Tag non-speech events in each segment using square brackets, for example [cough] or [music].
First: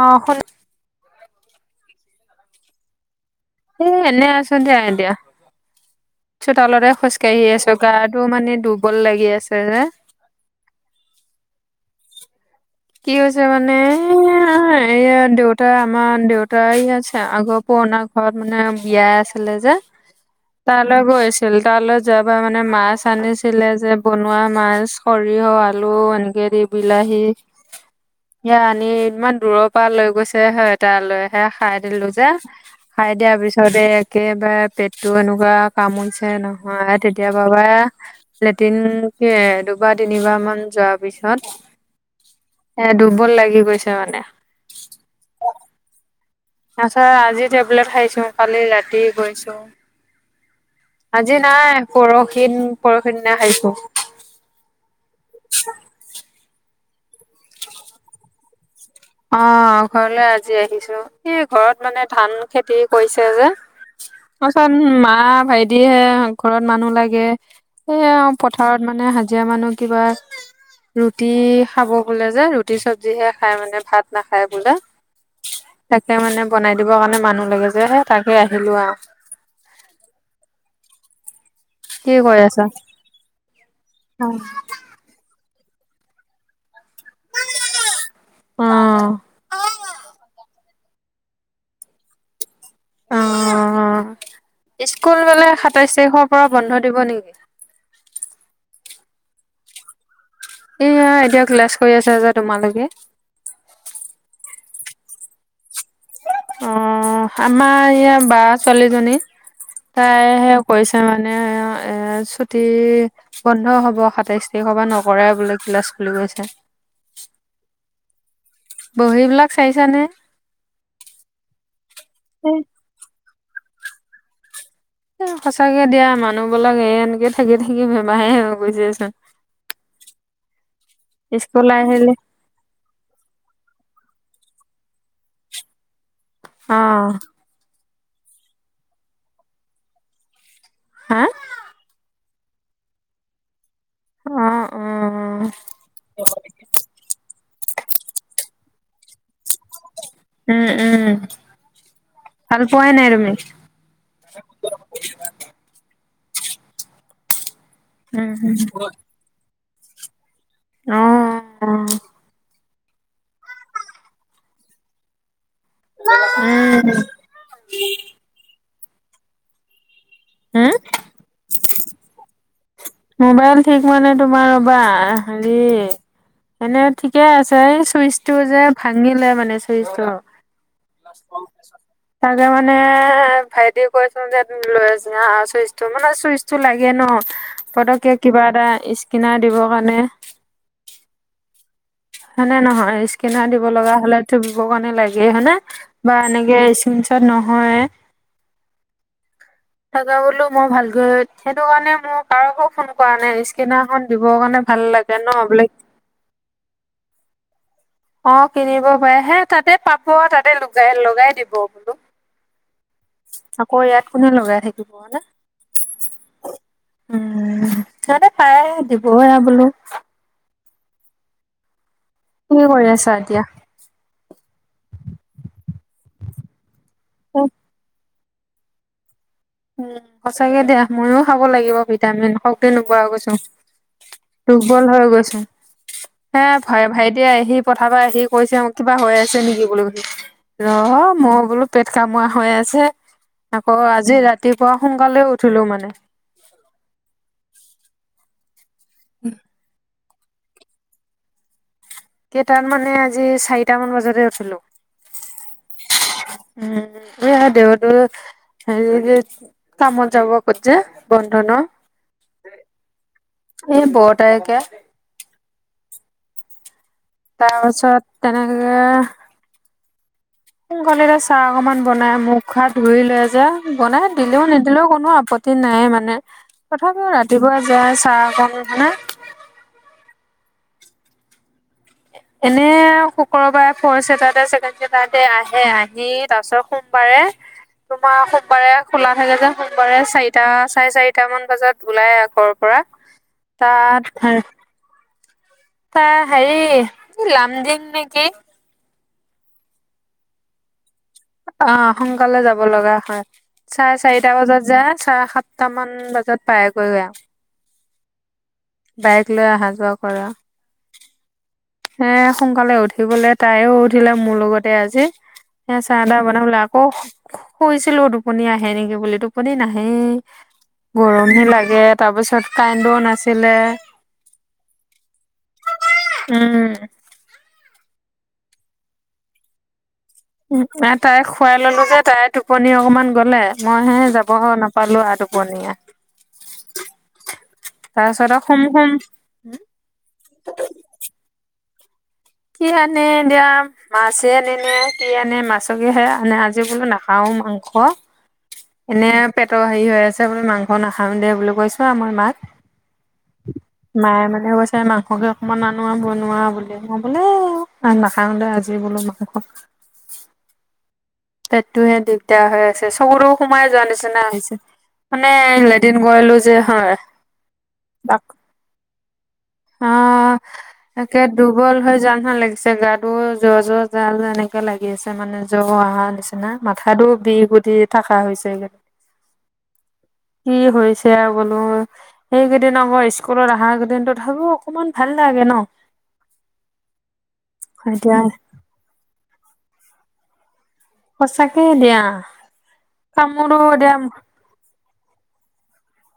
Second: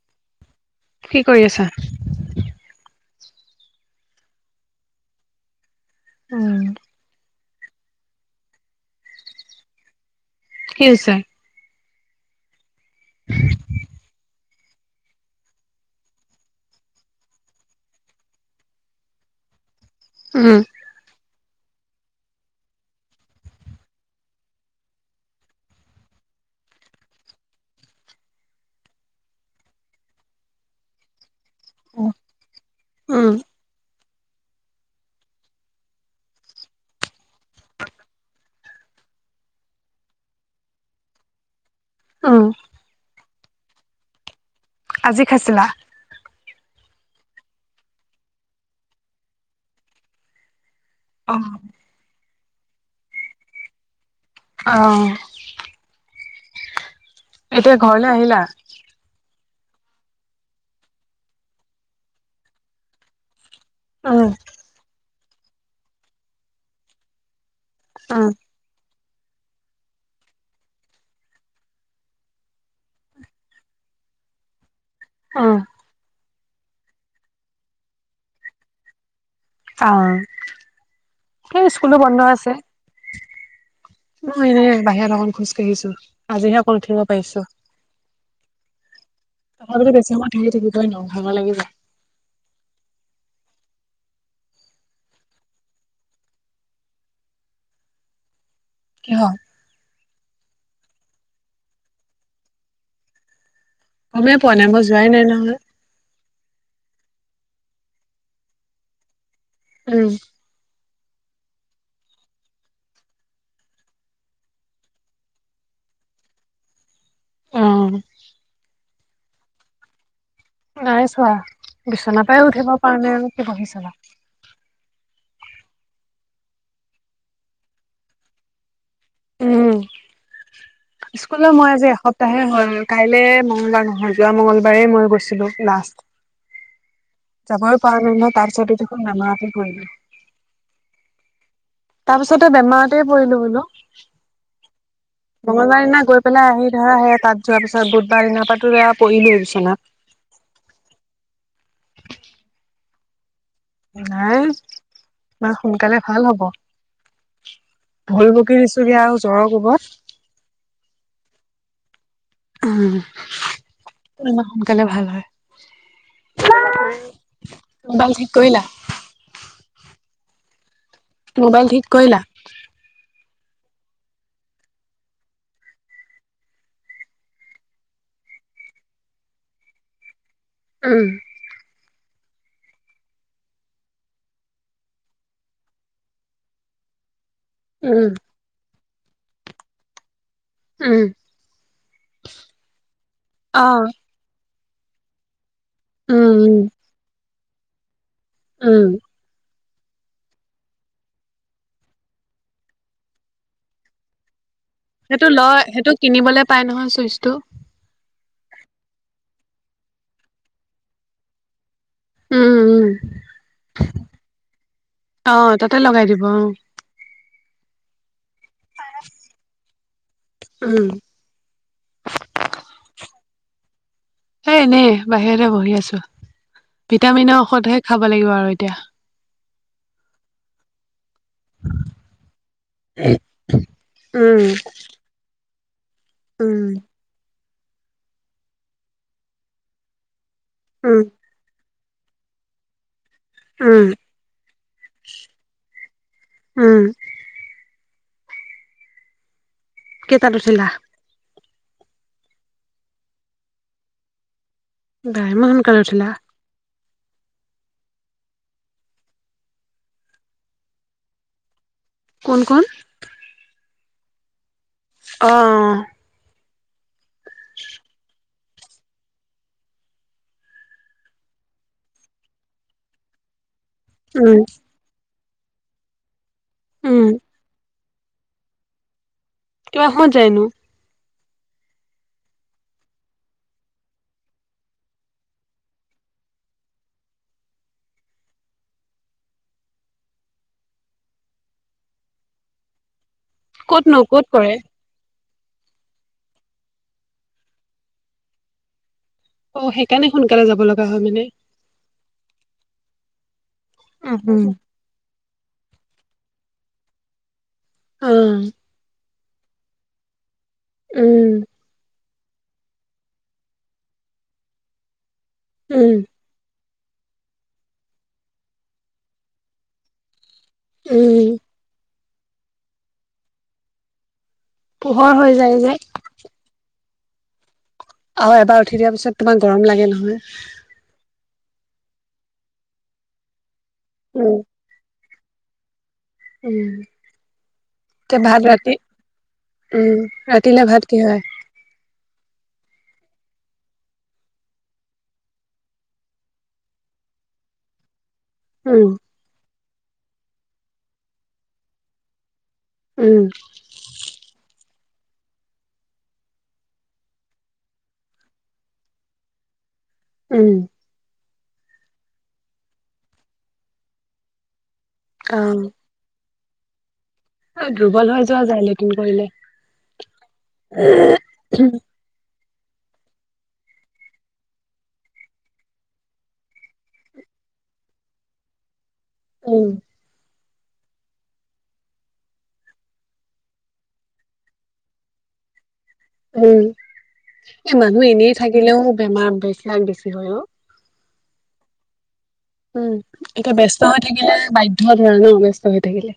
অ শুন কি কৰি আছা? এ এনে আছো দিয়া এতিয়া। উম, চোতালতে খোজ কাঢ়ি আছো। গাটো মানে দুৰ্বল লাগি আছে যে। কি হৈছে? কি হৈছে মানে এই দেউতা আমাৰ দেউতা ইয়াত আগৰ পুৰণা ঘৰত মানে বিয়া আছিলে যে। উম। তালৈ গৈছিল তালৈ যোৱাৰ পৰা মানে মাছ আনিছিলে যে বনোৱা মাছ। সৰিয়হ আলু এনেকে দি বিলাহী। এ আনি ইমান দূৰৰ পৰা লৈ গৈছে হয়। তা লৈ হে খাই দিলো যে, খাই উম, দিয়াৰ পিছতে একেবাৰে পেটটো এনেকুৱা কামুৰিছে নহয়, তেতিয়াৰ পৰা লেটিন দুবাৰ তিনিবাৰ মান যোৱাৰ পিছত উম, এ দুৰ্বল লাগি গৈছে মানে। আজি খাইছিলা। তাপিছত আজি টেবলেট খাইছো কালি ৰাতি গৈছো। আজি অ', নাই পৰহি পৰহি দিনা খাইছো। অঁ [inaudible] এতিয়া ঘৰলে আহিলা। অঁ ঘৰলৈ আজি আহিছো, এই ঘৰত মানে ধান খেতি কৰিছে যে। উম, তাৰপিছত মা ভাইটিহে ঘৰত মানুহ লাগে এ আও উম, পথাৰত মানে হাজিৰা মানুহ কিবা ৰুটি খাব বোলে যে, ৰুটি চব্জিহে খাই মানে। ভাত নাখায় বোলে, উম, তাকে মানে বনাই দিবৰ কাৰণে মানুহ লাগে যে তাকে আহিলো আৰু। অঁ, সেই স্কুলো কি বন্ধ কৰি আছে। আছা মই এনে বাহিৰত অকন খোজ কঢ়িছো। আজিহে অকল উঠিব পাৰিছো, অ তাৰ পৰা বেছি সময় থাকি থাকি হয় ন ভাগৰ লাগি যায়। অঁ স্কুল হলে সাতাইশ তাৰিখৰ পৰা বন্ধ দিব নেকি? কিহ এয়া এতিয়া ক্লাছ কৰি আছা যে তোমালোকে। গমে পোৱা নাই মই যোৱাই নাই নহয়। অঁ, আমাৰ এইয়া বা ছোৱালীজনী উম, তাই কৰিছে মানে এ ছুটি বন্ধ হ'ব সাতাইশ তাৰিখৰ পৰা নকৰে বোলে ক্লাছ খুলি গৈছে। অঁ বহী বিলাক চাইছানে? নাই চোৱা, বিচনাৰ পৰায় এ উঠিব পৰা নাই কি বহি চাবা? এ সঁচাকে দিয়া মানুহবিলাক এ এনেকে থাকি থাকি বেমাৰহে হৈ গৈছেচোন উম, স্কুলৰ স্কুল মই আজি আহিলে এসপ্তাহে হোৱা নাই। কাইলৈ মঙ্গলবাৰ নহয় যোৱা মঙগলবাৰেই মই গৈছিলোঁ লাষ্ট। অঁ যাবও পাৰ নাই ন তাৰ পিছতে দেখোন বেমাৰতে পৰিলো। হা তাৰ পিছতে বেমাৰতে পৰিলো বোলো অ অ মঙলবাৰ দিনা গৈ পেলাই আহি ধৰা সেয়া তাত যোৱাৰ পিছত বুধবাৰ দিনৰ পৰা তো পৰিলোৱে বিছনাত। উম উম ভাল পোৱাই নাই তুমি। নাই ইমান বেমাৰ সোনকালে ভাল হব। ভুল উম বকি উম দিছোগে আও জ্বৰৰ কোবত। অহ অহ। উম ক'ত ইমান সোনকালে ভাল হয় অ মা উম মোবাইল ঠিক কৰিলা। উম মোবাইল ঠিক কৰিলা। মোবাইল ঠিক মানে তোমাৰ ৰ'বা হেৰি। এনে ঠিকে আছে চুইচটো যে ভাঙিলে মানে চুইচটো। উম কি হ'ল। তাকে মানে ভাইটিক কৈছো যে তুমি লৈ যোৱা চুইচটো মানে চুইচটো লাগে ন উম পটকে কিবা এটা ইস্কনাৰ দিবৰ কাৰণে উম হয়নে নহয় স্কেনাৰ অ দিব লগা হ'লেতো দিবৰ কাৰণে লাগেই হয়নে। বা উম উম এনেকে ইস্ক্ৰীনশ্বট নহয়। উম [unintelligible] তাকে বোলো মই ভালকৈ সেইটো কাৰণে মোৰ কাৰোকো ফোন কৰা নাই স্কেনাৰ খন দিবৰ কাৰণে। ভাল লাগে সেইটো ন লয় বোলে সেইটো কিনিবলে পাই নহয় চুইচটো অ কিনিব পাৰে হে তাতে পাব তাতে লগাই লগাই দিব বোলো উম উম আকৌ ইয়াত কোনে লগাই থাকিব নে। অ তাতে লগাই দিব অ উম সিহঁতে পাৰে দিবই আও বোলো। উম কি কৰি আছা এতিয়া। এ এনেই বাহিৰতে বহি আছো ভিটামিনৰ উম ঔষধহে খাব লাগিব আৰু এতিয়া উম সঁচাকে দিয়া ময়ো খাব লাগিব ভিটামিন শক্তি নোপোৱা হৈ গৈছো। উম দুৰ্বল হৈ গৈছো। হে উম ভাই ভাইটিয়ে আহি পথাৰৰ পৰা আহি কৈছে মোক কিবা হৈ আছে নেকি বোলো ৰহ উম মই বোলো পেট কামোৰা হৈ আছে আকৌ উম আজি ৰাতি। ৰাতিপুৱা সোনকালে উঠিলো মানে। উম উম। কেইটাত উঠিলা। কেইটাত মানে আজি চাৰিটা মান বজাতে উঠিলোঁ। বাহ ইমান সোনকালে উঠিলা। উম [unintelligible] সেই যে কামত যাব ক যে বন্ধ ন। কোন কোন। এই বৰতাঐ কে অহ। তাৰপাছত তেনে। সোনকালে এতিয়া চাহ অকনমান বনাই মুখ হাত ধুই লৈ যে বনাই উম দিলেও নিদ দিলেও কোনো আপত্তি নাই মানে উম তথাপিও ৰাতিপুৱা যায় চাহঅকণ মানে কিমান সময়ত যায়নো এনে শুক্ৰবাৰে ফৰ চেটাৰডে ছেকেণ্ড চেডটাৰডে আহে আহি তাৰপিছত সো [inaudible] বাৰে [unintelligible] তোমাৰ সোমবাৰে খোলা থাকে যে। সোমবাৰে চাৰিটা চাৰে চাৰিটা মান বজাত ওলাই আগৰ পৰা। [unintelligible] [inaudible] ক'তনো ক'ত তাত কৰে? [unintelligible] তাৰ হেৰি লামডিং নে কি? [unintelligible] অ! সেইকাৰণে সোনকালে যাব লগা হয় মানে। [inaudible] অঁ! সোনকালে যাব লগা হয়। চাৰে উম চাৰিটা উম বজাত যায় চাৰে সাত [unintelligible] সাতটামান বজাত পায়গৈ আৰু। [unintelligible] উম। [unintelligible] বাইক লৈ অহা যোৱা কৰে। [unintelligible] উম। [inaudible] সেয়ে সোনকালে উঠিবলে তাইও উঠিলে মোৰ লগতে আজি। এ উম চাহ-টাহ বনাবলে আ [inaudible] আকৌ শুইছিলো টোপনি আহে নেকি বুলি টোপনি নাহেই। [inaudible] উম গৰমহে লাগে। তাৰপিছত কাৰেণ্টও নাছিলে। [inaudible] পোহৰ হৈ যায় যে। [inaudible] উম। [unintelligible] উম। [inaudible] আৰু এবাৰ উঠি দিয়াৰ পিছত তোমাৰ গৰম লাগে নহয়। [inaudible] এ তাই খুৱাই ললো তাই টোপনি অকনমান গলে। মই হে যাব উম [unintelligible] নাপালো আৰু টোপনি এ। [inaudible] উম! তাৰ এতিয়া পিছত ভাত শুম ৰাতি শুম [unintelligible] উম! ৰাতিলে ভাত কি হয়? কি আনে এতিয়া? [unintelligible] মাছে আনে নে কি আনে মাছকে সে আনে আজি বোলো নাখাওঁ মাংস। [inaudible] উম, এনে পেটৰ হেৰি হৈ আছে বোলো মাংস নাখাং দে বুলি কৈছো আৰু আমাৰ মাক। [inaudible] উম! [unintelligible] মায়ে মানে কৈছে মাংসকে অকমান আনো আৰু বনোৱা বোলে। মই বোলো এ [inaudible] আৰু নাখাওঁ দে আজি বোলো মাংস। [inaudible] উম! [inaudible] পেটটোহে দিগদাৰ হৈ আছে। চকু-টকু সোমাই যোৱা নিচিনা হৈছে। মানে অ', লে [inaudible] লেটিন কৰিলো যে হয়। [inaudible] দুৰ্বল হৈ যোৱা যায় লেটিন কৰিলে। [inaudible] অঁ! তাকে উম, দুৰ্বল হৈ যোৱা নিছিনা লাগিছে গাত। [inaudible] মোৰো জ্বৰ-জ্বৰ জ্বাৰ এনেকে লাগি আছে মানে জ্বৰ অহাৰ নিচিনা। মাথাতো বিষ উঠি [inaudible] থাকা হৈছে সেই [unintelligible] উম! [inaudible] কি হৈছে আৰু বোলো [inaudible] সেইকেইদিন আকৌ স্কুলত অহা কেইদিনো তথাপিও অকনমান ভাল লাগে ন। [inaudible] উম! এ মানুহ এতিয়া এনেই থাকিলেও বেমাৰ বেচলাক বেছি হয় অ। [inaudible] সঁচাকৈ দিয়া। [inaudible] উম! এতিয়া কামোৰো ব্যস্ত দিয়া হৈ থাকিলে বাধ্যত‌ হয় ন ব্যস্ত হৈ থাকিলে।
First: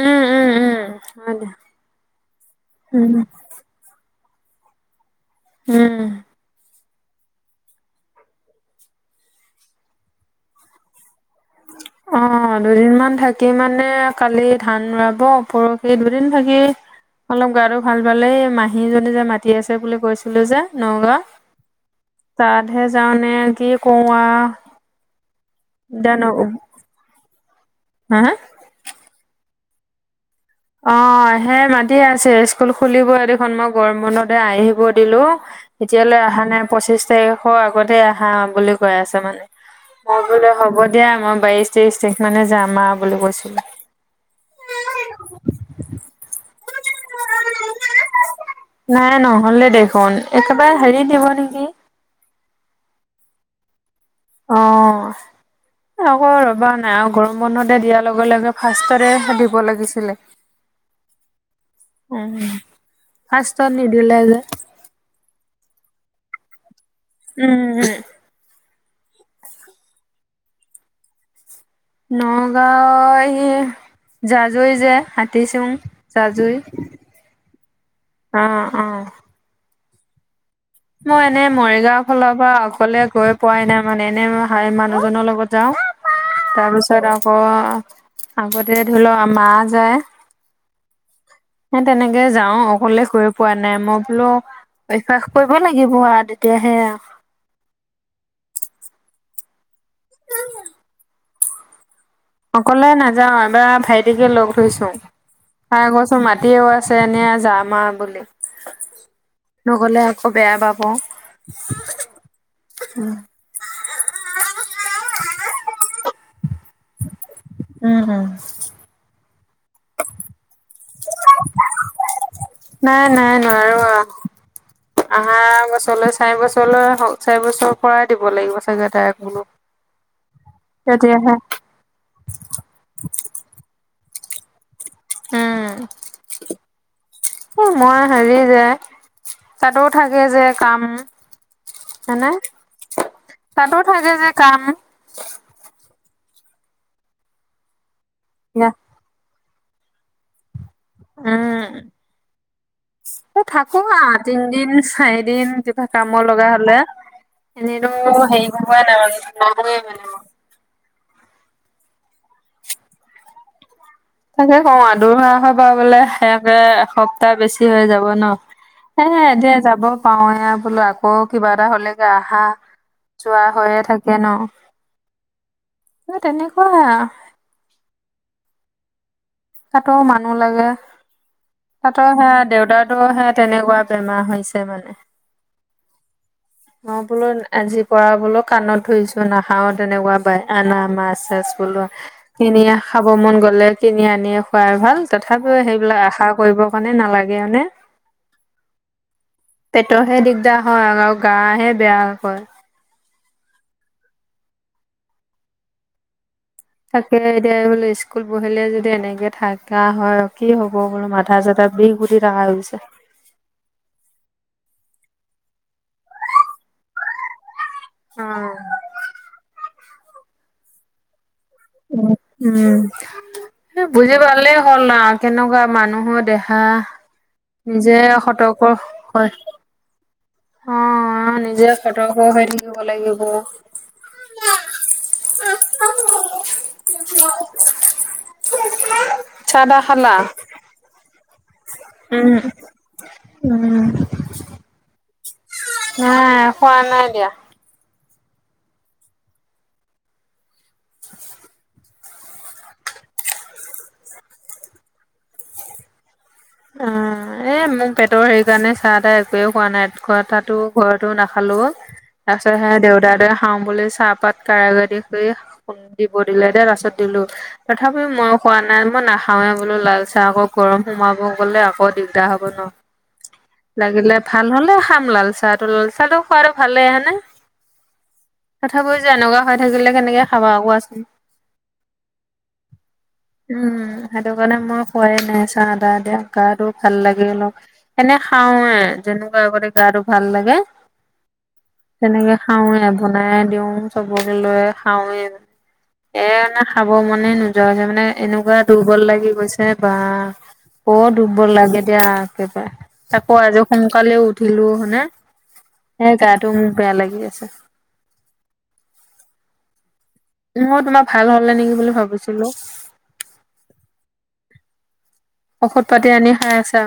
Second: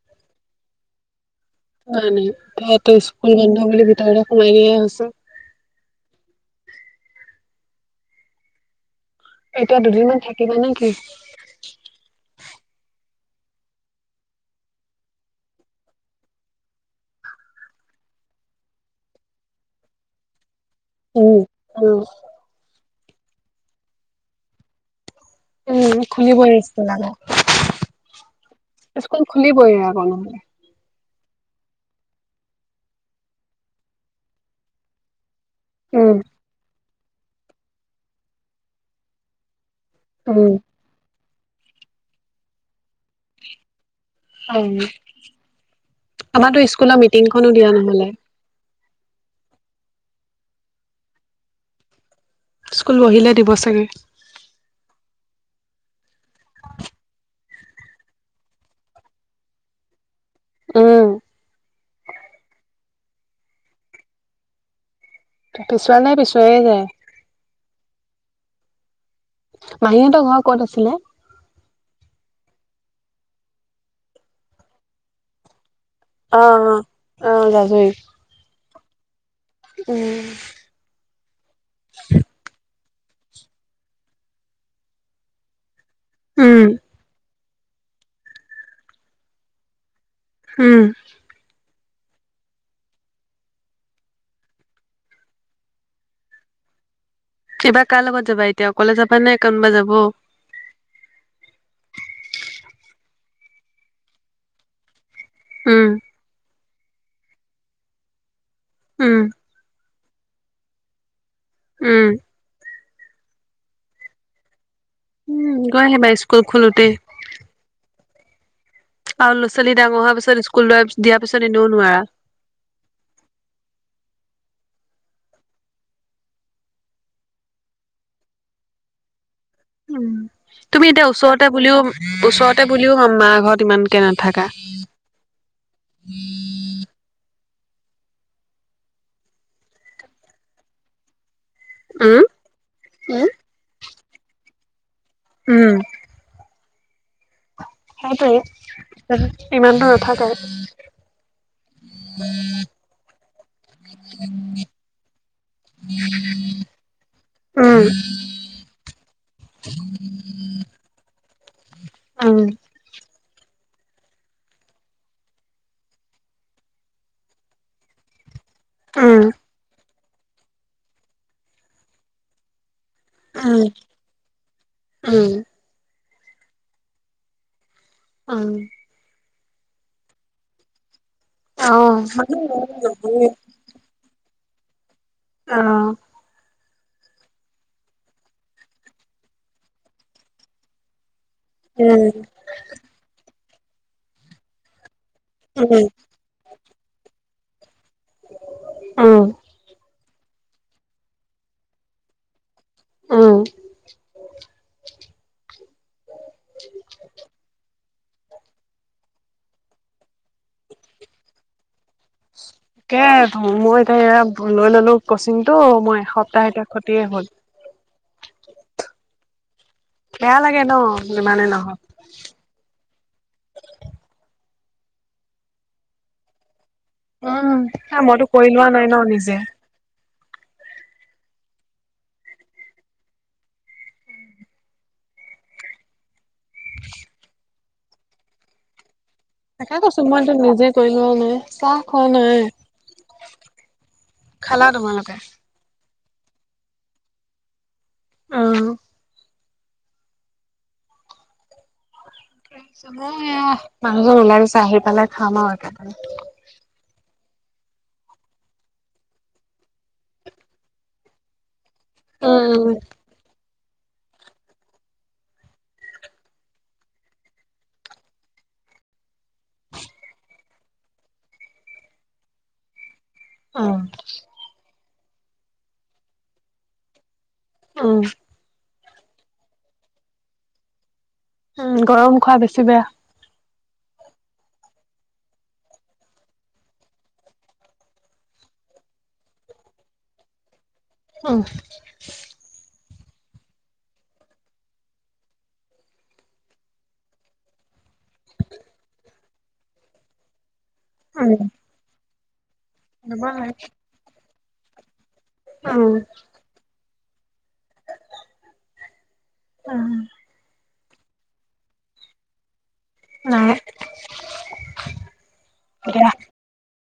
উম উম উম হয় দিয়া [inaudible] নাই-নাই। ল'ৰাটো উম স্কুল বন্ধ হৈ গ'লে [inaudible] মেলেৰিয়া হৈছে। [unintelligible] উম! [unintelligible] এতিয়া দুদিনমান থাকিবা নে কি? [unintelligible] [unintelligible] অঁ দুদিনমান থাকি মানে কালি ধান ৰোৱাব পৰহি দুদিন থাকি- অলপ গাটো ভাল পিলেই মাহী এজনী যে মাতি আছে বুলি কৈছি- লো যে নগাঁও উম, উম, তাতহে যাওঁ নে কি কওঁ আ। উম' খুলিবই স্কুল, হা স্কুল খুলিবই আকৌ নহলে। অঁ সে মাতি আছে স্কুল খুলিবই দেখোন মই গৰম বন্ধতে আহিব দিলো। উম, ইতিয়ালৈ আহা নাই পঁচিশ তাৰিখৰ আগতে অহা বুলি কৈ আছে মানে। মই বোলো উম, হ'ব দিয়া মই বাইশ তেইশ তাৰিখ মানে যাম আ বুলি কৈছিলো। অঁ' তাতো স্কুলৰ মিটিংখনো দিয়া নহলে। নাই নহ'লে দেখোন একেবাৰে হেৰিত দিব নিকি। স্কুল বহিলে দিব চাগে। অঁ' আকৌ ৰবা নাই আৰু গৰম বন্ধতে দিয়াৰ লগে লগে ফাৰ্ষ্টতে হে দিব লাগিছিলে। উম, উম' ফাষ্ট ত নিদিলে যে। পিছুৱা নাই পিছুৱাই যায়। উম' উম' মাহীহঁতৰ ঘৰ ক'ত আছিলে? নগাঁও এই জাজৈ যে হাতীচুং। জাজুই অ', অ', অ', জাজৰি। অঁ অঁ'। উম' মই এনেই মৰিগাওঁ ফালৰ পৰা অকলে গৈ পোৱাই নাই মানে এনে হ মানুহজনৰ লগত যাওঁ। উম, তাৰপিছত আকৌ আগতে ধৰি লও মা যায়। হুম' হে তেনেকে যাওঁ অকলে গৈ পোৱা নাই মই বোলো- কৰিব লাগিব আ তেতিয়াহে আ। এইবা কাৰ লগত যাবা এতিয়া অকলে যাবা নে কোনবা যাব? অকলে নাযাওঁ এবাৰ ভাইটিকে লগ ধৰিছোং। উম, খাই গৈছোং মাটি এওৱা- ছে এনে আ যাম আৰু বুলি উম, নগলে আকৌ বেয়া পাব। উম' উম, উম' গৈ আহিবা স্কুল খোলোতেই। উম' আৰু লৰা ছোৱালী ডাঙৰ হোৱা পিছত স্কুল যোৱা দিয়াৰ পিছত এনেও নোৱাৰা। নাই নাই নোৱাৰো আ। আহা বছৰলৈ চাৰি বছৰলৈ হ চাৰি বছৰ পৰাই দিব লাগিব চাগে তাইক বোলো। উম' তুমি এতিয়া তেতিয়াহে ওচৰতে বুলিও ওচৰতে বুলিও মাৰ ঘৰত ইমানকে নাথাকা। উম [inaudible] এ মই হেৰি যে তাতোও থাকে যে কাম। উম, ছেনে তাতো থাকে যে কাম। উম' সেইটোৱেই ইমান দুৰ নাথাকেই। উম এ থাকো আ তিনদিন চাৰিদিন কিবা কামৰ লগা হলে। উম, এনেইতো হেৰি কৰিবই নাই মানুয়ে নাই। উম' তাকে কওঁ আদৰোৱা সভা বোলে সে একে এসপ্তাহ বেছি হৈ যাব ন। উম, সেয়েহে এতিয়া যাব পাৰো এ বোলো আকৌ কিবা এটা হলেকে আহা যোৱা উম, হৈয়ে থাকে ন উম, সে তেনেকুৱায়ে আৰু উম তাতো মানুহ লাগে অ', অ', তাতো সে উম, দেউতাওটো সে তেনেকুৱা বেমাৰ হৈছে মানে অ মই বোলো আজিৰ পৰা বোলো কাণত ধৰিছো নাখাও আৰু তেনেকুৱা বাই আনা মাছ চাছ বলো উম, কিনিয়ে খাব মন গ'লে কিনি আনিয়ে খোৱাই ভাল উম, উম। তথাপিও সেইবিলাক আশা কৰিব কাৰণে নালাগে মানে উম পেটৰহে দিগদাৰ হয় আৰু গা হে বেয়া হয় উম থাকে এতিয়ায় বোলো স্ক স্কুল পঢ়িলে যদি এনেকে থাকা হয় কি হ'ব বোলো মাথা চাথা বিষ উঠি থকা হৈছে কেপ অ মই এতিয়া এয়া লৈ ললো কচিংটো মই এসপ্তাহ এতিয়া ক্ষতিয়ে হ'ল অ বেয়া লাগে ন যিমানেই নহক উ উম বুজি পালেই হ'ল আৰু কেনেকুৱা মানুহৰ দেহা উম, নিজে এ মইতো কৰি লোৱা সতৰ্কৰ নাই ন হয় নিজে। অ নিজে সতৰ্ক হৈ থাকিব লাগিব [unintelligible] [unintelligible] তাকে কৈছো খালা? মইতো নিজে কৰি লোৱা নাই চাহ খোৱা উম, নাই উম, খালা তোমালোকে নাই খোৱা নাই দিয়া অ [unintelligible] [unintelligible] এয়া মানুহজন ওলাই গৈছ আহি পালেই খাম আৰু একে অ এ মোৰ পেটৰ হেৰি কাৰণে চাহ টাহ একোৱেই খোৱা নাই খোৱাটাতো ঘৰতো নাখালোও উম, তাৰপিচত সে উম, দেউতা হতে খাওঁ বুলি চাহপাত কাঢ়াকে দিছোয়ে [unintelligible] দিলে তাৰ পাছত দিলো তথাপিও মইও খোৱা নাই মই নাখাওৱে বোলো লাল চাহ আকৌ গৰম সোমাব গলে আকৌ দিগদাৰ হব ন উম, লাগিলে ভাল হলে খাম লাল চাহটো লাল চাহটো খোৱাটো ভালে [unintelligible] এনে উম তথাপিও যে এনেকুৱা হৈ থাকিলে কেনেকে খাবা কোৱাচোন উম গৰম খোৱা বেছি বেয়া উম সেইটো কাৰণে মই খোৱাই নাই চাহ টাহ এতিয়া গাটো ভাল লাগে অলপ এনে খাওঁয়ে যেনেকুৱা আগতে গাটো ভাল লাগে অঁ তেনেকে খাওৱে বনাই দিও চবক লৈ খাওৱোনে এ মানে খাব মনে নোযোৱা যে মানে এনেকুৱা দুৰ্বল লাগি গৈছে বা ক উম। দুৰ্বল লাগে দিয়া একেবাৰে আকৌ আজ সোনকালে উঠিলো হনে। এ নাই গাটো মো বেয়া লাগি আছে। আঁ। ময তোমাৰ ভাল হল নেকি বুলি ভাবিছিলো। নাই ঔষধ এতিয়া পাতি আনি খাই আছা।